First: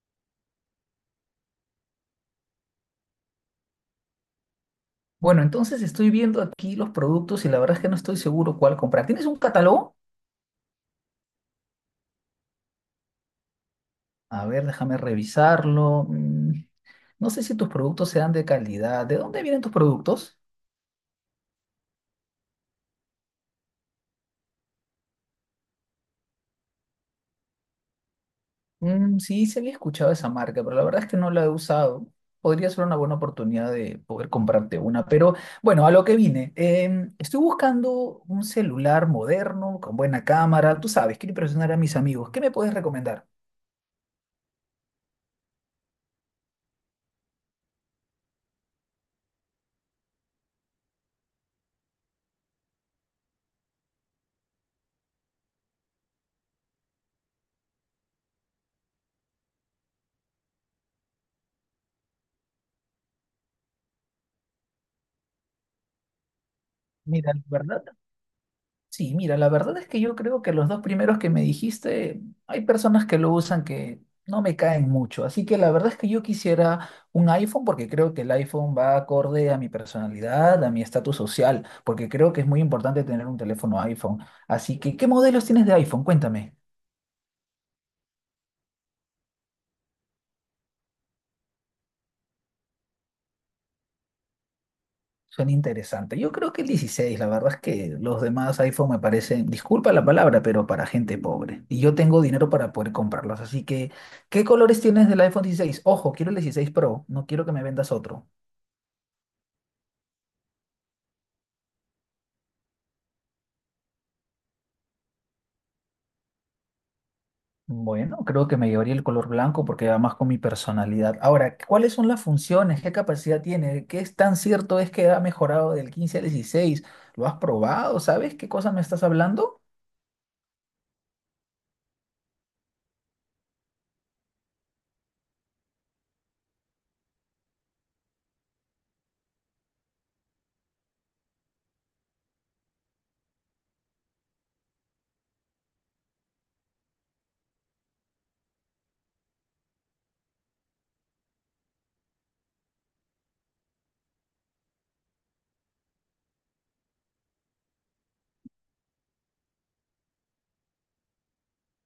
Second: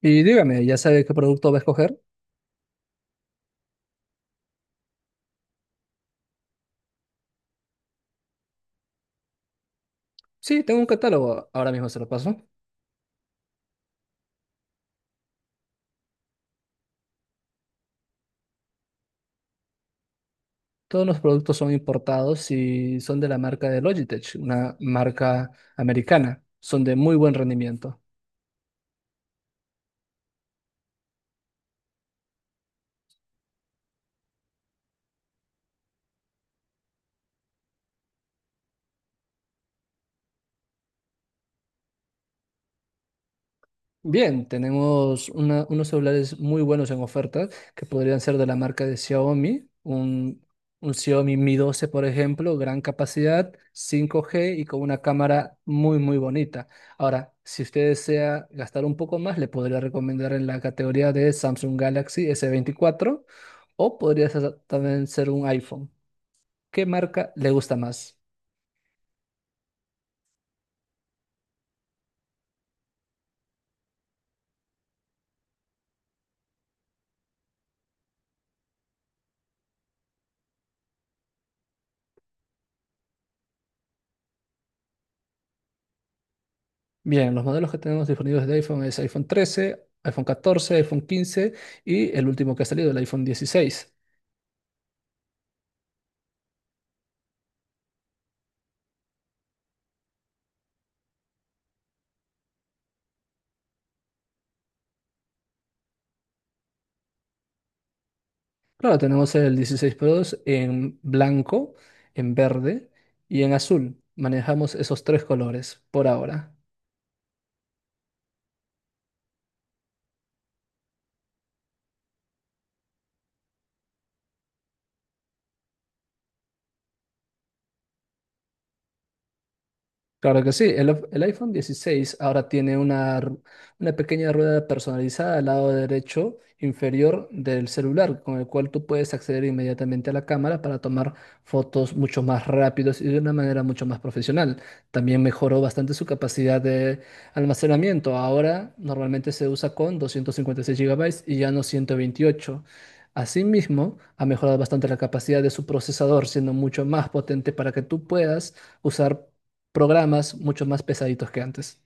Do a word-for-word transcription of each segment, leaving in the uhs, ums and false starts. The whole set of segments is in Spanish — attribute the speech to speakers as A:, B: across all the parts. A: Y dígame, ¿ya sabe qué producto va a escoger?
B: Bueno, entonces estoy viendo aquí los productos y la verdad es que no estoy seguro cuál comprar. ¿Tienes un catálogo?
A: Sí, tengo un catálogo, ahora mismo se lo paso.
B: A ver, déjame revisarlo. Mm, no sé si tus productos sean de calidad. ¿De dónde vienen tus productos?
A: Todos los productos son importados y son de la marca de Logitech, una marca americana. Son de muy buen rendimiento.
B: Mm, sí, se había escuchado esa marca, pero la verdad es que no la he usado. Podría ser una buena oportunidad de poder comprarte una, pero bueno, a lo que vine. Em, estoy buscando un celular moderno, con buena cámara. Tú sabes, quiero impresionar a mis amigos. ¿Qué me puedes recomendar?
A: Bien, tenemos una- unos celulares muy buenos en oferta que podrían ser de la marca de Xiaomi, un, un Xiaomi Mi doce, por ejemplo, gran capacidad, cinco G y con una cámara muy, muy bonita. Ahora, si usted desea gastar un poco más, le podría recomendar en la categoría de Samsung Galaxy s veinticuatro o podría ser- también ser un iPhone. ¿Qué marca
B: Mira, la
A: le gusta
B: verdad
A: más?
B: Sí, mira, la verdad es que yo creo que los dos primeros que me dijiste, hay personas que lo usan que no me caen mucho. Así que la verdad es que yo quisiera un iPhone porque creo que el iPhone va acorde a mi personalidad, a mi estatus social, porque creo que es muy importante tener un teléfono iPhone. Así que, ¿qué modelos tienes de iPhone? Cuéntame.
A: Bien, los modelos que tenemos disponibles de iPhone es iPhone trece, iPhone catorce, iPhone quince y el último que ha salido, el iPhone dieciséis.
B: Suena interesante. Yo creo que el dieciséis, la verdad es que los demás iPhone me parecen, disculpa la palabra, pero para gente pobre. Y yo tengo dinero para poder comprarlos. Así que, ¿qué colores tienes del iPhone dieciséis? Ojo, quiero el dieciséis Pro, no quiero que me vendas otro.
A: Claro, tenemos el dieciséis Pro en blanco, en verde y en azul. Manejamos esos tres colores por ahora.
B: Bueno, creo que me llevaría el color blanco porque va más con mi personalidad. Ahora, ¿cuáles son las funciones? ¿Qué capacidad tiene? ¿Qué es tan cierto es que ha mejorado del quince al dieciséis? ¿Lo has probado? ¿Sabes qué cosa me estás hablando?
A: Claro que sí, el, el iPhone dieciséis ahora tiene una, r- una pequeña rueda personalizada al lado derecho inferior del celular, con el cual tú puedes acceder inmediatamente a la cámara para tomar fotos mucho más rápidos y de una manera mucho más profesional. También mejoró bastante su capacidad de almacenamiento. Ahora normalmente se usa con doscientos cincuenta y seis gigabytes y ya no ciento veintiocho. Asimismo, ha mejorado bastante la capacidad de su procesador, siendo mucho más potente para que tú puedas usar programas mucho más pesaditos que antes.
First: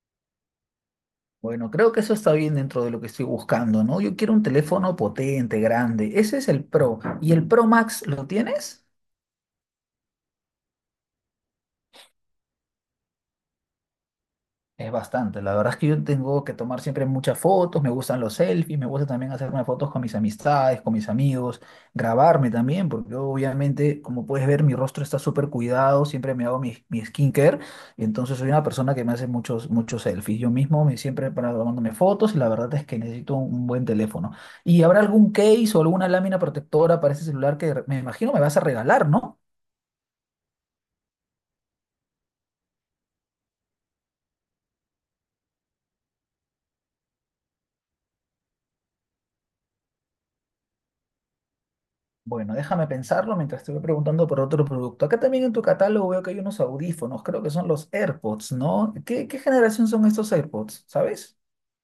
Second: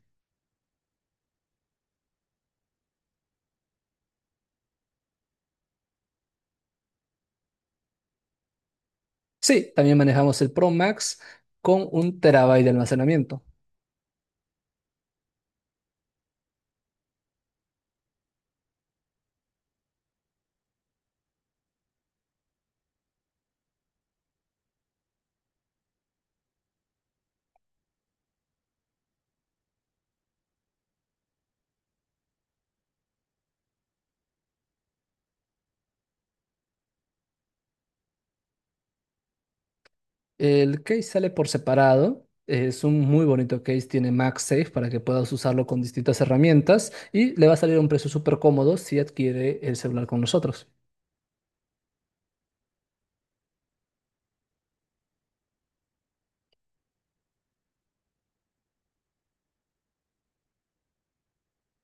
B: Bueno, creo que eso está bien dentro de lo que estoy buscando, ¿no? Yo quiero un teléfono potente, grande. Ese es el Pro. ¿Y el Pro Max lo tienes?
A: Sí, también manejamos el Pro Max con un terabyte de almacenamiento.
B: Es bastante. La verdad es que yo tengo que tomar siempre muchas fotos, me gustan los selfies, me gusta también hacerme fotos con mis amistades, con mis amigos, grabarme también, porque obviamente, como puedes ver, mi rostro está súper cuidado, siempre me hago mi, mi skincare, y entonces soy una persona que me hace muchos, muchos selfies. Yo mismo me siempre para tomándome fotos y la verdad es que necesito un buen teléfono. ¿Y habrá algún case o alguna lámina protectora para ese celular que me imagino me vas a regalar, no?
A: El case sale por separado. Es un muy bonito case, tiene MagSafe para que puedas usarlo con distintas herramientas y le va a salir a un precio súper cómodo si adquiere el celular con nosotros.
B: Bueno, déjame pensarlo mientras te voy preguntando por otro producto. Acá también en tu catálogo veo que hay unos audífonos, creo que son los AirPods, ¿no? ¿Qué, qué generación son estos AirPods? ¿Sabes?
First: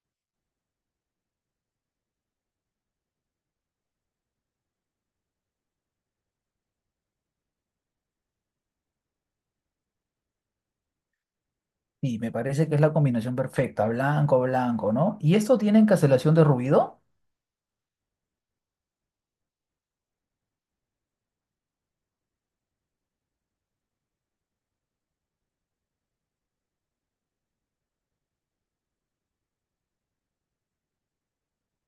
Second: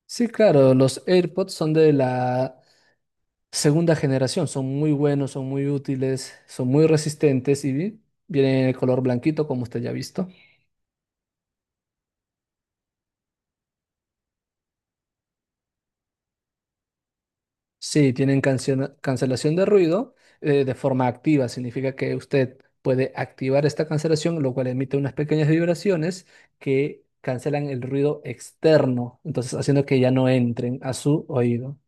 A: Sí, claro, los AirPods son de la segunda generación, son muy buenos, son muy útiles, son muy resistentes y vi- vienen en el color blanquito como usted ya ha visto.
B: Y me parece que es la combinación perfecta, blanco, blanco, ¿no? ¿Y esto tienen cancelación de ruido?
A: Sí, tienen canciona- cancelación de ruido eh, de forma activa. Significa que usted puede activar esta cancelación, lo cual emite unas pequeñas vibraciones que cancelan el ruido externo, entonces haciendo que ya no entren a su oído.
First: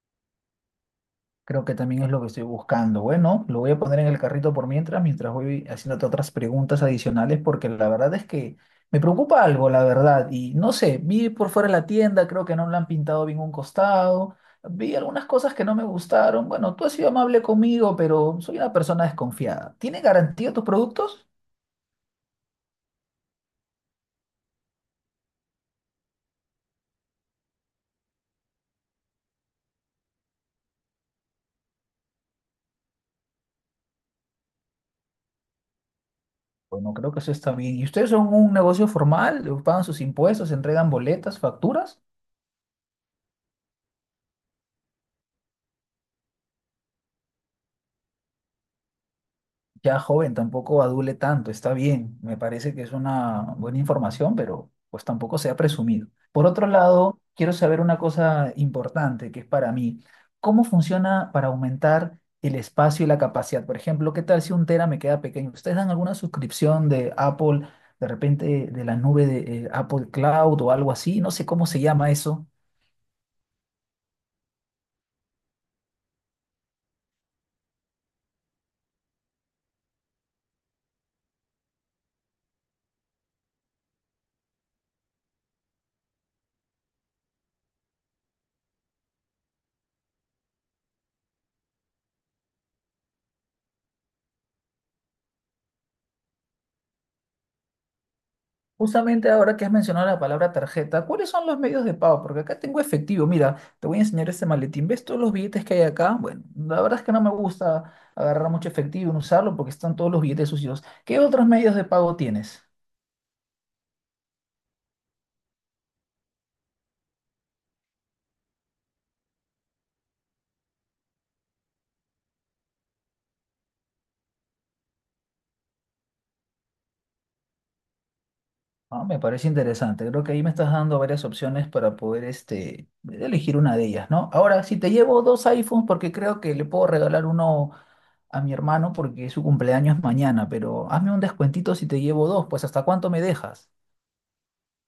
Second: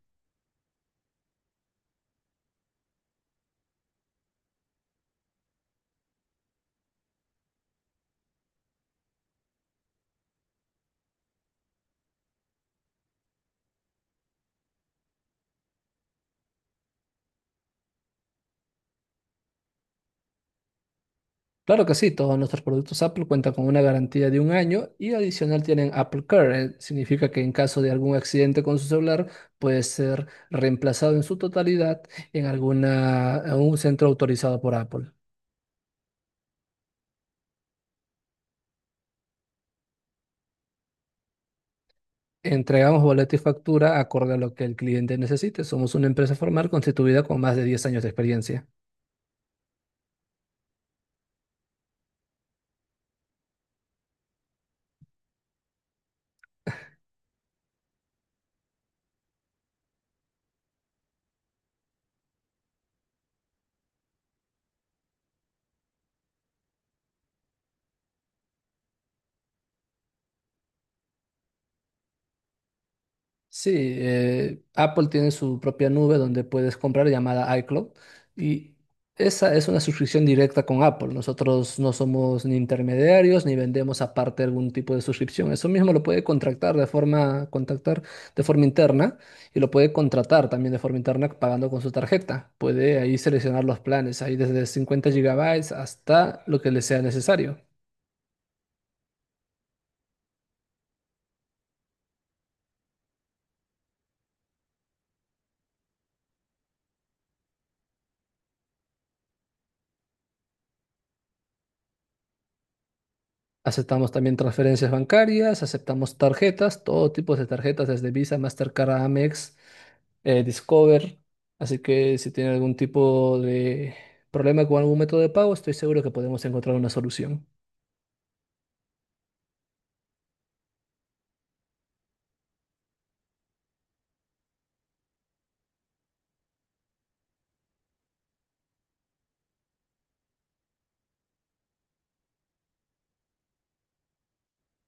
B: Creo que también es lo que estoy buscando. Bueno, lo voy a poner en el carrito por mientras, mientras voy haciéndote otras preguntas adicionales, porque la verdad es que me preocupa algo, la verdad. Y no sé, vi por fuera la tienda, creo que no la han pintado bien un costado, vi algunas cosas que no me gustaron. Bueno, tú has sido amable conmigo, pero soy una persona desconfiada. ¿Tiene garantía tus productos?
A: Claro que sí, todos nuestros productos Apple cuentan con una garantía de un año y adicional tienen Apple Care. eh, Significa que en caso de algún accidente con su celular puede ser reemplazado en su totalidad en alguna, en un centro autorizado por Apple.
B: Bueno, creo que eso está bien. ¿Y ustedes son un negocio formal? ¿Pagan sus impuestos? ¿Entregan boletas, facturas?
A: Entregamos boleto y factura acorde a lo que el cliente necesite. Somos una empresa formal constituida con más de diez años de experiencia.
B: Ya joven, tampoco adule tanto, está bien. Me parece que es una buena información, pero pues tampoco sea presumido. Por otro lado, quiero saber una cosa importante que es para mí. ¿Cómo funciona para aumentar el espacio y la capacidad? Por ejemplo, ¿qué tal si un tera me queda pequeño? ¿Ustedes dan alguna suscripción de Apple, de repente de la nube de eh, Apple Cloud o algo así? No sé cómo se llama eso.
A: Sí, eh, Apple tiene su propia nube donde puedes comprar llamada iCloud y esa es una suscripción directa con Apple. Nosotros no somos ni intermediarios ni vendemos aparte algún tipo de suscripción. Eso mismo lo puede contratar de forma, contactar de forma interna y lo puede contratar también de forma interna pagando con su tarjeta. Puede ahí seleccionar los planes, ahí desde cincuenta gigabytes hasta lo que le sea necesario.
B: Justamente ahora que has mencionado la palabra tarjeta, ¿cuáles son los medios de pago? Porque acá tengo efectivo. Mira, te voy a enseñar este maletín. ¿Ves todos los billetes que hay acá? Bueno, la verdad es que no me gusta agarrar mucho efectivo y no usarlo porque están todos los billetes sucios. ¿Qué otros medios de pago tienes?
A: Aceptamos también transferencias bancarias, aceptamos tarjetas, todo tipo de tarjetas, desde Visa, Mastercard, Amex, eh, Discover. Así que si tiene algún tipo de problema con algún método de pago, estoy seguro que podemos encontrar una solución.
B: Ah, me parece interesante. Creo que ahí me estás dando varias opciones para poder este, elegir una de ellas, ¿no? Ahora, si te llevo dos iPhones, porque creo que le puedo regalar uno a mi hermano porque su cumpleaños es mañana, pero hazme un descuentito si te llevo dos, pues ¿hasta cuánto me dejas?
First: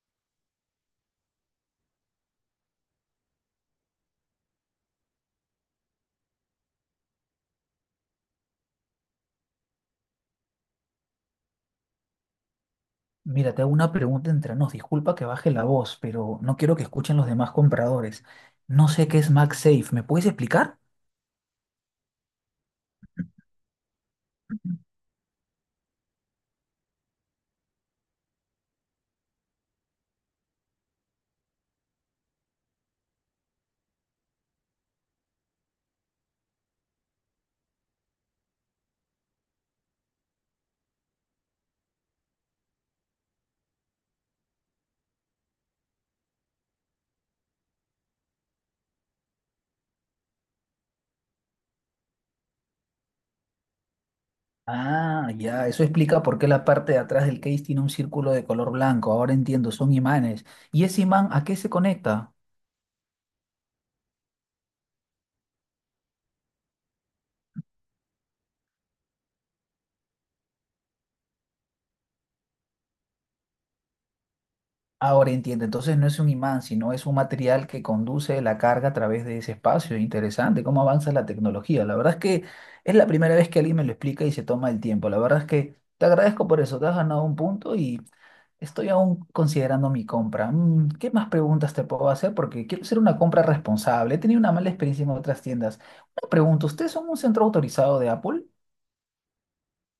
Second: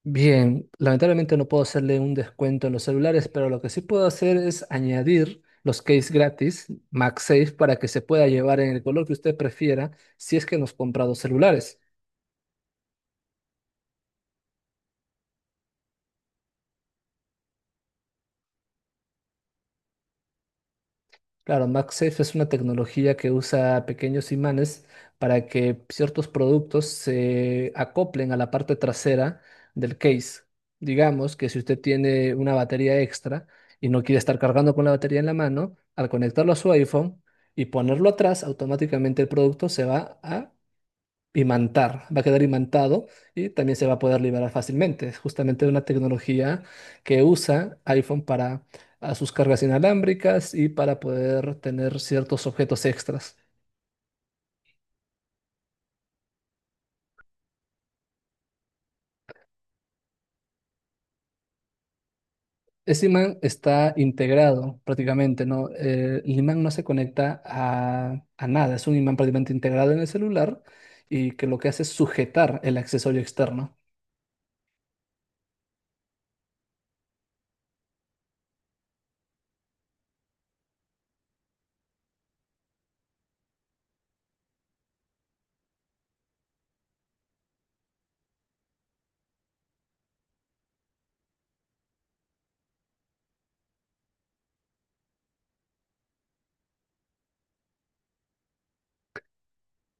A: Bien, lamentablemente no puedo hacerle un descuento en los celulares, pero lo que sí puedo hacer es añadir los case gratis MagSafe para que se pueda llevar en el color que usted prefiera si es que nos compra dos celulares.
B: Mira, te hago una pregunta entre nos. Disculpa que baje la voz, pero no quiero que escuchen los demás compradores. No sé qué es MagSafe. ¿Me puedes explicar?
A: Claro, MagSafe es una tecnología que usa pequeños imanes para que ciertos productos se acoplen a la parte trasera del case. Digamos que si usted tiene una batería extra y no quiere estar cargando con la batería en la mano, al conectarlo a su iPhone y ponerlo atrás, automáticamente el producto se va a imantar, va a quedar imantado y también se va a poder liberar fácilmente. Es justamente una tecnología que usa iPhone para a sus cargas inalámbricas y para poder tener ciertos objetos extras.
B: Ah, ya, eso explica por qué la parte de atrás del case tiene un círculo de color blanco. Ahora entiendo, son imanes. ¿Y ese imán a qué se conecta?
A: Ese imán está integrado prácticamente, ¿no? Eh, el imán no se conecta a, a nada, es un imán prácticamente integrado en el celular y que lo que hace es sujetar el accesorio externo.
B: Ahora entiendo, entonces no es un imán, sino es un material que conduce la carga a través de ese espacio. Interesante, cómo avanza la tecnología. La verdad es que es la primera vez que alguien me lo explica y se toma el tiempo. La verdad es que te agradezco por eso, te has ganado un punto y estoy aún considerando mi compra. Mm, ¿Qué más preguntas te puedo hacer? Porque quiero hacer una compra responsable. He tenido una mala experiencia en otras tiendas. Una pregunta, ¿ustedes son un centro autorizado de Apple?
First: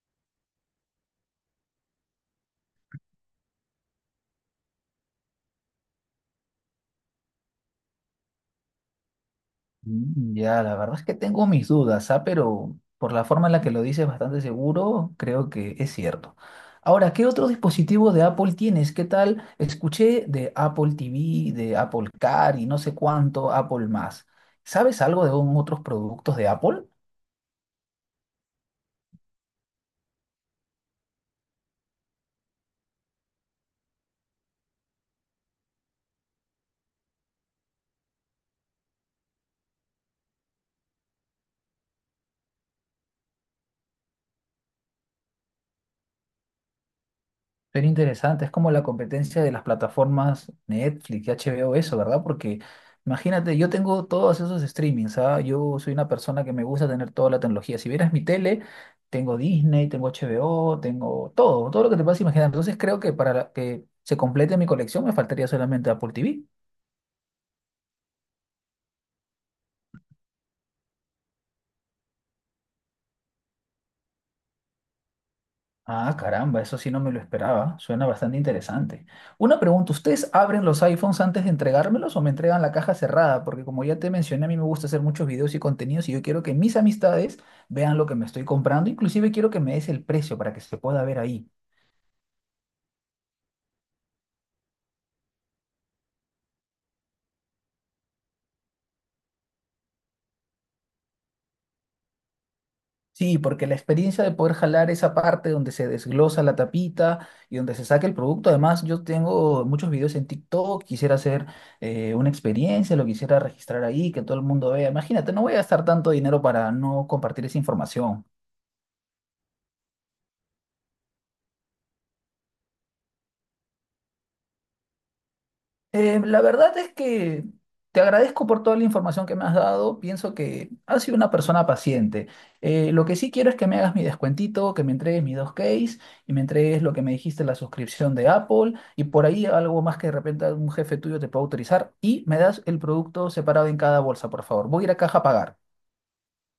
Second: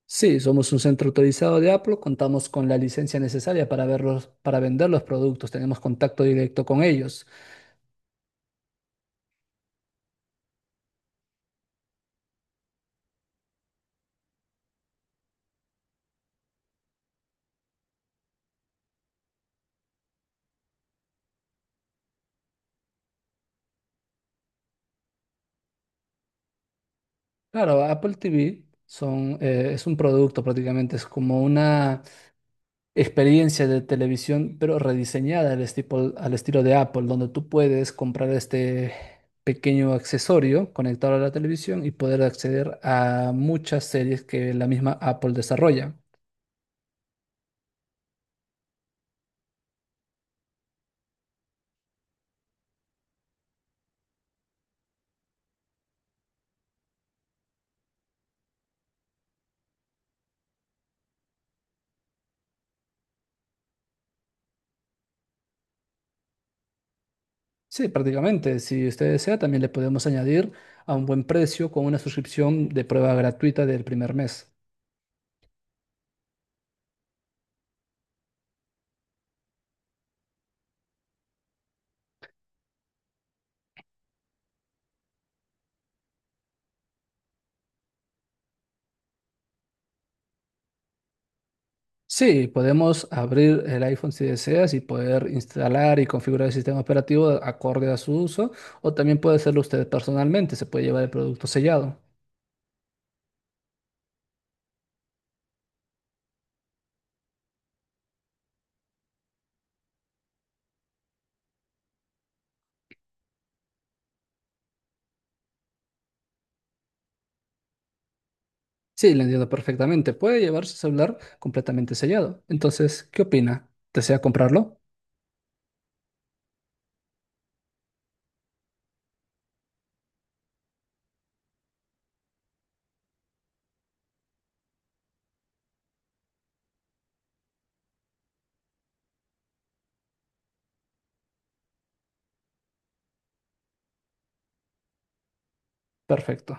A: Sí, somos un centro autorizado de Apple, contamos con la licencia necesaria para verlos, para vender los productos, tenemos contacto directo con ellos.
B: Mm, ya, la verdad es que tengo mis dudas, ¿ah? Pero por la forma en la que lo dices bastante seguro, creo que es cierto. Ahora, ¿qué otro dispositivo de Apple tienes? ¿Qué tal? Escuché de Apple T V, de Apple Car y no sé cuánto, Apple más. ¿Sabes algo de un- otros productos de Apple?
A: Claro, Apple T V son, eh, es un producto prácticamente, es como una experiencia de televisión, pero rediseñada al estilo, al estilo de Apple, donde tú puedes comprar este pequeño accesorio conectado a la televisión y poder acceder a muchas series que la misma Apple desarrolla.
B: Pero interesante, es como la competencia de las plataformas Netflix y H B O, eso, ¿verdad? Porque imagínate, yo tengo todos esos streamings, ¿ah? Yo soy una persona que me gusta tener toda la tecnología. Si vieras mi tele, tengo Disney, tengo H B O, tengo todo, todo lo que te puedas imaginar. Entonces creo que para la- que se complete mi colección me faltaría solamente Apple T V.
A: Sí, prácticamente. Si usted desea, también le podemos añadir a un buen precio con una suscripción de prueba gratuita del primer mes.
B: Ah, caramba, eso sí no me lo esperaba. Suena bastante interesante. Una pregunta, ¿ustedes abren los iPhones antes de entregármelos o me entregan la caja cerrada? Porque como ya te mencioné, a mí me gusta hacer muchos videos y contenidos y yo quiero que mis amistades vean lo que me estoy comprando. Inclusive quiero que me des el precio para que se pueda ver ahí.
A: Sí, podemos abrir el iPhone si deseas y poder instalar y configurar el sistema operativo acorde a su uso, o también puede hacerlo usted personalmente, se puede llevar el producto sellado.
B: Sí, porque la experiencia de poder jalar esa parte donde se desglosa la tapita y donde se saca el producto. Además, yo tengo muchos videos en TikTok, quisiera hacer eh, una experiencia, lo quisiera registrar ahí, que todo el mundo vea. Imagínate, no voy a gastar tanto dinero para no compartir esa información.
A: Sí, le entiendo perfectamente, puede llevar su celular completamente sellado. Entonces, ¿qué opina? ¿Desea comprarlo?
B: Eh, la verdad es que te agradezco por toda la información que me has dado. Pienso que has sido una persona paciente. Eh, lo que sí quiero es que me hagas mi descuentito, que me entregues mis dos case y me entregues lo que me dijiste, la suscripción de Apple y por ahí algo más que de repente un jefe tuyo te pueda autorizar y me das el producto separado en cada bolsa, por favor. Voy a ir a caja a pagar.
A: Perfecto.